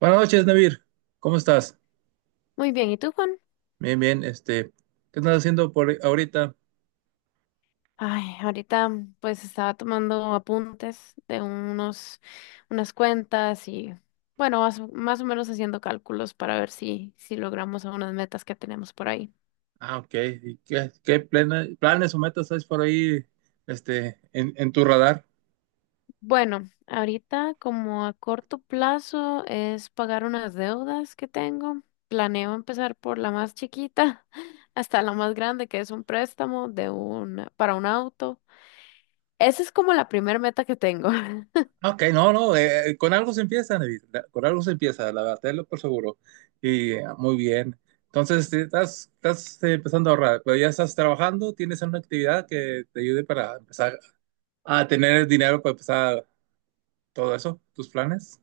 Buenas noches, Navir. ¿Cómo estás? Muy bien, ¿y tú, Juan? Bien, bien. ¿Qué estás haciendo por ahorita? Ay, ahorita pues estaba tomando apuntes de unas cuentas y bueno, más o menos haciendo cálculos para ver si logramos algunas metas que tenemos por ahí. Ah, ok. ¿Y qué planes o metas hay por ahí, en tu radar? Bueno, ahorita como a corto plazo es pagar unas deudas que tengo. Planeo empezar por la más chiquita hasta la más grande, que es un préstamo para un auto. Esa es como la primera meta que tengo. Ah, Ok, no, no. Con algo se empieza, Navir. Con algo se empieza, la verdad, tenlo por seguro. Y ah, muy bien. Entonces, estás empezando a ahorrar, pero ya estás trabajando, tienes una actividad que te ayude para empezar a tener dinero para empezar todo eso, tus planes.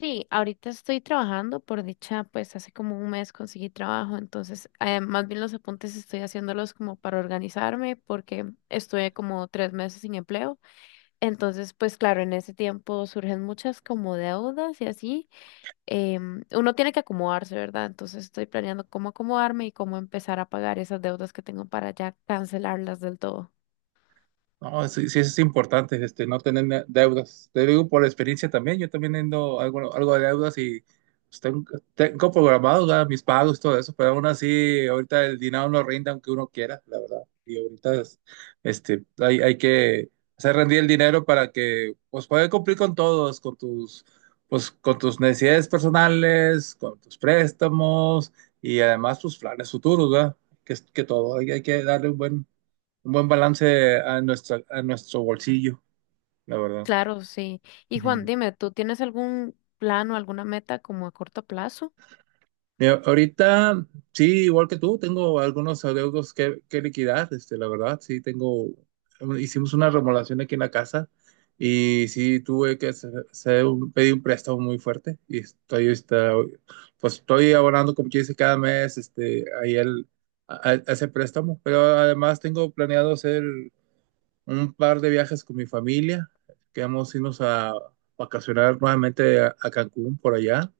Sí, ahorita estoy trabajando, por dicha, pues hace como un mes conseguí trabajo, entonces más bien los apuntes estoy haciéndolos como para organizarme porque estuve como tres meses sin empleo, entonces pues claro, en ese tiempo surgen muchas como deudas y así, uno tiene que acomodarse, ¿verdad? Entonces estoy planeando cómo acomodarme y cómo empezar a pagar esas deudas que tengo para ya cancelarlas del todo. No, sí, sí es importante, no tener deudas. Te digo por experiencia también, yo también tengo algo de deudas y pues, tengo programado ya mis pagos, todo eso, pero aún así ahorita el dinero no rinde aunque uno quiera, la verdad. Y ahorita hay que hacer rendir el dinero para que pues puedas cumplir con todos, pues, con tus necesidades personales, con tus préstamos y además tus planes futuros, ¿verdad? Que todo, hay que darle un buen balance a nuestro bolsillo, la verdad. Claro, sí. Y Juan, Ujú. dime, ¿tú tienes algún plan o alguna meta como a corto plazo? Mira, ahorita, sí, igual que tú, tengo algunos adeudos que liquidar, la verdad, sí, hicimos una remodelación aquí en la casa y sí, tuve que pedir un préstamo muy fuerte y pues estoy abonando, como quien dice, cada mes, a ese préstamo, pero además tengo planeado hacer un par de viajes con mi familia. Quedamos irnos a vacacionar nuevamente a Cancún por allá.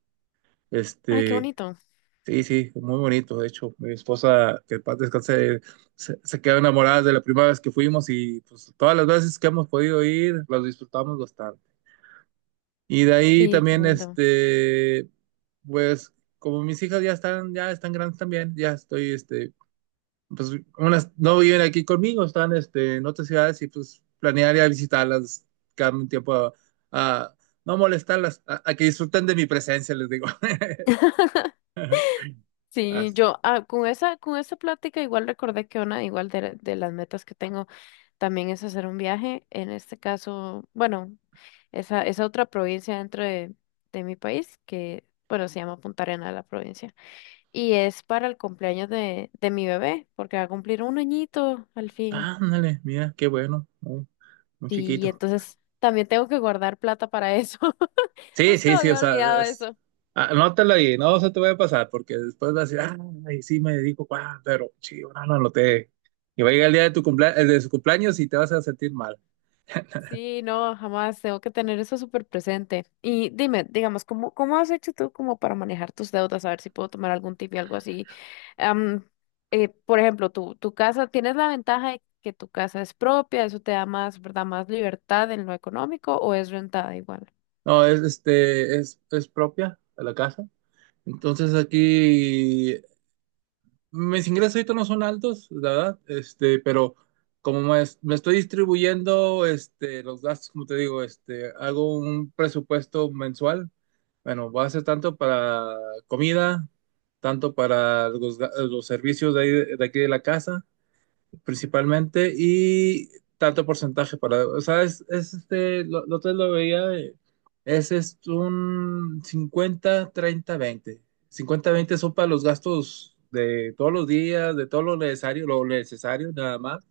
Ay, qué Este, bonito. sí, sí, muy bonito. De hecho, mi esposa, que en paz descanse, se quedó enamorada de la primera vez que fuimos y pues todas las veces que hemos podido ir, los disfrutamos bastante. Y de ahí Sí, qué también, lindo. Pues como mis hijas ya están grandes también, pues unas no viven aquí conmigo, están en otras ciudades y pues planearía visitarlas cada un tiempo a no molestarlas, a que disfruten de mi presencia, les digo. Sí, As- yo, con esa plática igual recordé que una igual de las metas que tengo también es hacer un viaje. En este caso, bueno, esa otra provincia dentro de mi país que, bueno, se llama Punta Arenas la provincia. Y es para el cumpleaños de mi bebé, porque va a cumplir un añito al fin. Ándale, mira, qué bueno, muy, muy Sí, chiquito. entonces también tengo que guardar plata para eso. Sí, Justo sí, sí, o había sea, olvidado es- eso. anótalo ahí, no se te va a pasar porque después vas a decir, ay, sí me dedico, ah, pero sí, no lo anoté. Y va a llegar el día de tu cumpleaños, de su cumpleaños y te vas a sentir mal. Sí, no, jamás tengo que tener eso súper presente. Y dime, digamos, ¿cómo has hecho tú como para manejar tus deudas? A ver si puedo tomar algún tip y algo así. Am, por ejemplo, tu casa, ¿tienes la ventaja de que tu casa es propia? ¿Eso te da más, verdad, más libertad en lo económico o es rentada igual? No, es propia de la casa. Entonces aquí mis ingresos ahorita no son altos, la verdad, pero me estoy distribuyendo los gastos, como te digo, hago un presupuesto mensual. Bueno, voy a hacer tanto para comida, tanto para los servicios de aquí de la casa principalmente y tanto porcentaje para, o sea, es este, lo, te lo veía, es un 50 30 20 50 20 son para los gastos de todos los días, de todo lo necesario nada más.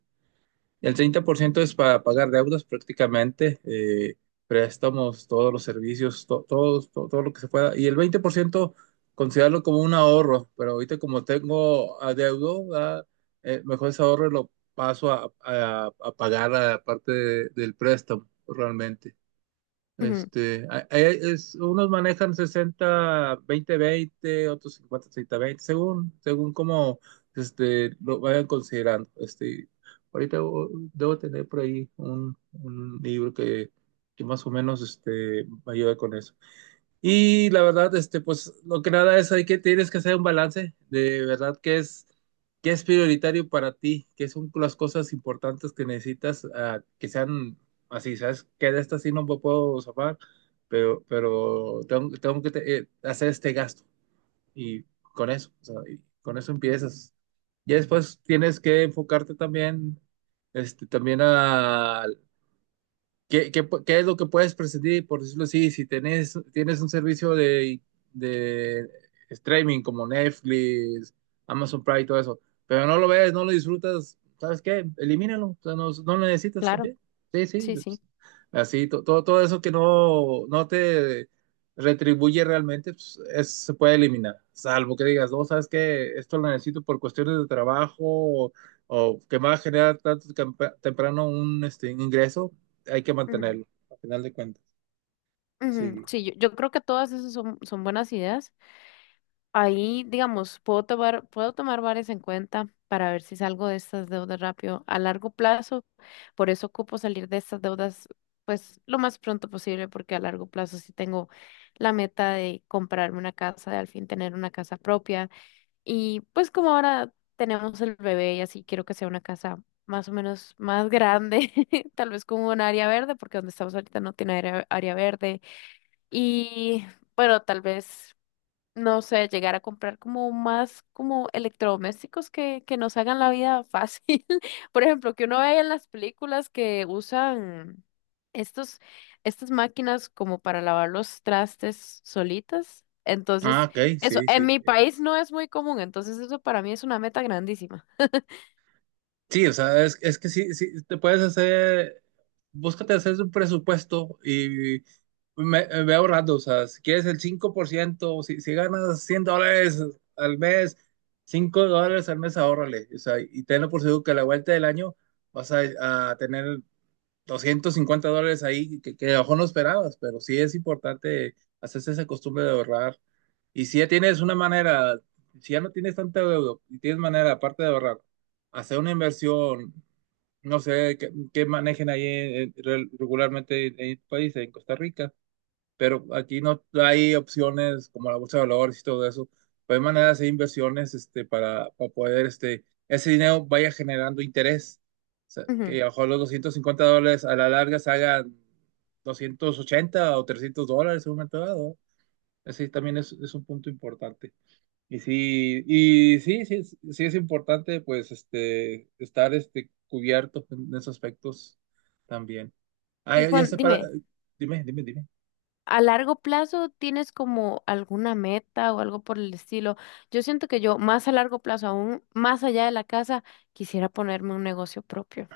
El 30% es para pagar deudas prácticamente, préstamos, todos los servicios, todo, lo que se pueda. Y el 20% considerarlo como un ahorro, pero ahorita como tengo adeudo, ¿verdad? Mejor ese ahorro lo paso a pagar a la parte del préstamo realmente. Ujú, Unos manejan 60, 20, 20, otros 50, 30, 20, según cómo lo vayan considerando. Ahorita debo tener por ahí un libro que más o menos me ayuda con eso. Y la verdad, pues lo que nada es, tienes que hacer un balance de verdad qué es, prioritario para ti, qué son las cosas importantes que necesitas, que sean así, ¿sabes? Que de estas sí no me puedo zafar, pero tengo que hacer este gasto y con eso, o sea, y con eso empiezas. Y después tienes que enfocarte también, también ¿Qué es lo que puedes prescindir, por decirlo así, si tienes un servicio de streaming como Netflix, Amazon Prime y todo eso, pero no lo ves, no lo disfrutas, ¿sabes qué? Elimínalo, o sea, no, no lo necesitas claro, también. Sí, sí, sí, sí. pues, así, todo eso que no te retribuye realmente, pues, se puede eliminar, salvo que digas, no, ¿sabes qué? Esto lo necesito por cuestiones de trabajo o que me va a generar tanto temprano un ingreso hay que Ujú, mantenerlo, al final de cuentas. ujú. Sí. Sí, yo creo que todas esas son buenas ideas. Ahí, digamos, puedo tomar varias en cuenta para ver si salgo de estas deudas rápido a largo plazo. Por eso ocupo salir de estas deudas, pues, lo más pronto posible, porque a largo plazo sí tengo la meta de comprarme una casa, de al fin tener una casa propia. Y pues como ahora tenemos el bebé y así quiero que sea una casa más o menos más grande, tal vez con un área verde, porque donde estamos ahorita no tiene área verde. Y bueno, tal vez no sé, llegar a comprar como más como electrodomésticos que nos hagan la vida fácil. Por ejemplo, que uno vea en las películas que usan estos, estas máquinas como para lavar los trastes solitas. Ah, Entonces, ok, eso, sí, en sí. mi país no es muy común, entonces eso para mí es una meta grandísima. Sí, o sea, es que sí, sí, búscate hacer un presupuesto y me voy ahorrando, o sea, si quieres el 5%, si ganas $100 al mes, $5 al mes, ahórrale, o sea, y tenlo por seguro que a la vuelta del año vas a tener $250 ahí que a lo mejor no esperabas, pero sí es importante hacerse esa costumbre de ahorrar. Y si ya tienes una manera, si ya no tienes tanta deuda y tienes manera, aparte de ahorrar, hacer una inversión, no sé, que manejen ahí regularmente en el país, en Costa Rica pero aquí no hay opciones como la bolsa de valores y todo eso. Pero hay maneras de inversiones para poder ese dinero vaya generando interés. O sea, Ujú. que a lo mejor los $250 a la larga se hagan $280 o $300 en un momento dado. Ese también es un punto importante. Y sí, sí, sí es importante pues estar cubierto en esos aspectos también. Ah, Y ya Juan, sé para. dime. Dime, dime, dime. A largo plazo tienes como alguna meta o algo por el estilo. Yo siento que yo más a largo plazo, aún más allá de la casa, quisiera ponerme un negocio propio.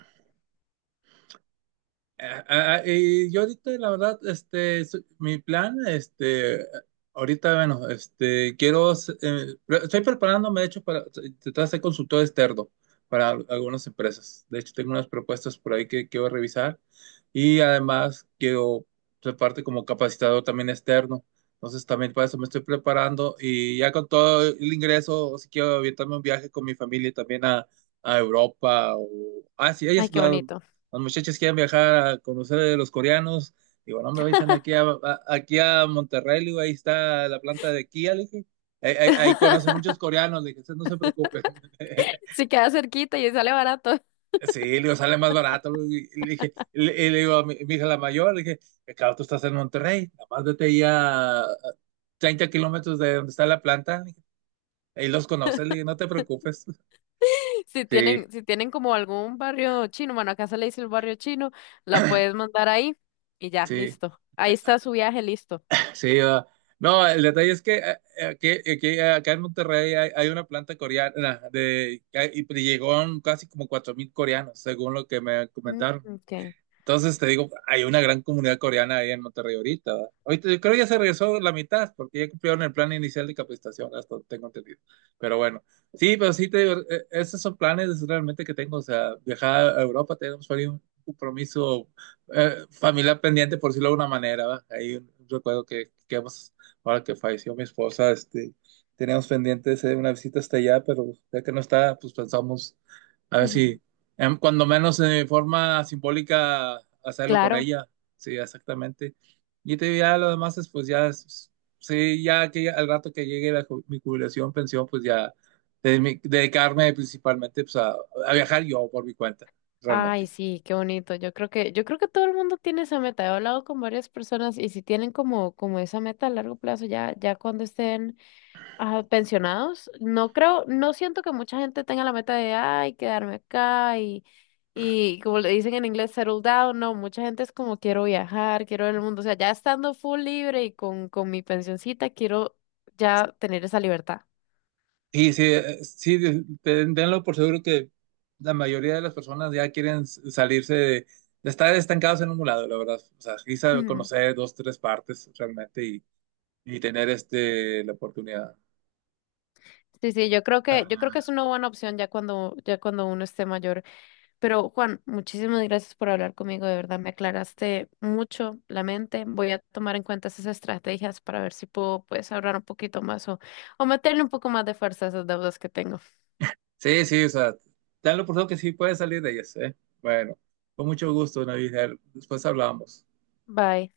Ah, y yo ahorita, la verdad, mi plan, ahorita, bueno, estoy preparándome, de hecho, para tratar de ser consultor externo para algunas empresas. De hecho, tengo unas propuestas por ahí que quiero revisar y además quiero ser parte como capacitador también externo. Entonces, también para eso me estoy preparando y ya con todo el ingreso, o si quiero aventarme un viaje con mi familia también a Europa o Asia, Ay, ellos, qué bonito. los muchachos quieren viajar a conocer de los coreanos. Digo, no, hombre, vayan aquí a Monterrey, le digo, ahí está la planta de Kia, le dije. Ahí conocen muchos coreanos, le dije, "ustedes no se preocupen". Si queda cerquita y sale barato. Sí, le digo, sale más barato. Le digo, y le dije, y le digo a mi hija la mayor, le dije, "Claro, tú estás en Monterrey, nada más vete ahí a 30 kilómetros de donde está la planta", le dije, ahí los conoces, le dije, no te preocupes. Si Sí, tienen, si tienen como algún barrio chino, bueno, acá se le dice el barrio chino, la puedes mandar ahí y ya, sí. listo. Ahí está su viaje, listo. Sí, va. No, el detalle es que acá en Monterrey hay una planta coreana y llegó casi como 4000 coreanos, según lo que me Mm, comentaron. ok. Entonces te digo, hay una gran comunidad coreana ahí en Monterrey ahorita. ¿Verdad? Ahorita yo creo que ya se regresó la mitad, porque ya cumplieron el plan inicial de capacitación, hasta donde tengo entendido. Pero bueno, sí, pero sí te digo, esos son planes realmente que tengo. O sea, viajar a Europa, tenemos por ahí un compromiso familiar pendiente, por decirlo de alguna manera. ¿Verdad? Hay un recuerdo que hemos, ahora que falleció mi esposa, teníamos pendiente de hacer una visita hasta allá, pero ya que no está, pues pensamos a ver Ujú. si cuando menos de forma simbólica hacerlo con Claro. ella. Sí, exactamente. Y te ya lo demás es pues ya sí, ya que al rato que llegue la mi jubilación, pensión, pues ya dedicarme principalmente pues a viajar yo por mi cuenta, Ay, realmente. sí, qué bonito. Yo creo que todo el mundo tiene esa meta. He hablado con varias personas y si tienen como esa meta a largo plazo, ya cuando estén pensionados, no creo, no siento que mucha gente tenga la meta de, ay, quedarme acá y como le dicen en inglés, settle down. No, mucha gente es como quiero viajar, quiero ver el mundo. O sea, ya estando full libre y con mi pensioncita, quiero ya tener esa libertad. Y sí, sí, tenlo por seguro que la mayoría de las personas ya quieren salirse de estar estancados en un lado, la verdad. O sea, quizá Ujú. conocer dos, tres partes realmente y tener la oportunidad. Sí, sí, yo creo que es Ah, una buena opción ya cuando uno esté mayor. Pero Juan, muchísimas gracias por hablar conmigo, de verdad me aclaraste mucho la mente. Voy a tomar en cuenta esas estrategias para ver si puedo pues ahorrar un poquito más o meterle un poco más de fuerza a esas deudas que tengo. sí, sí, o sea, danlo por todo que sí puede salir de ellas, ¿eh? Bueno, con mucho gusto, Navidad. Después hablamos. Bye.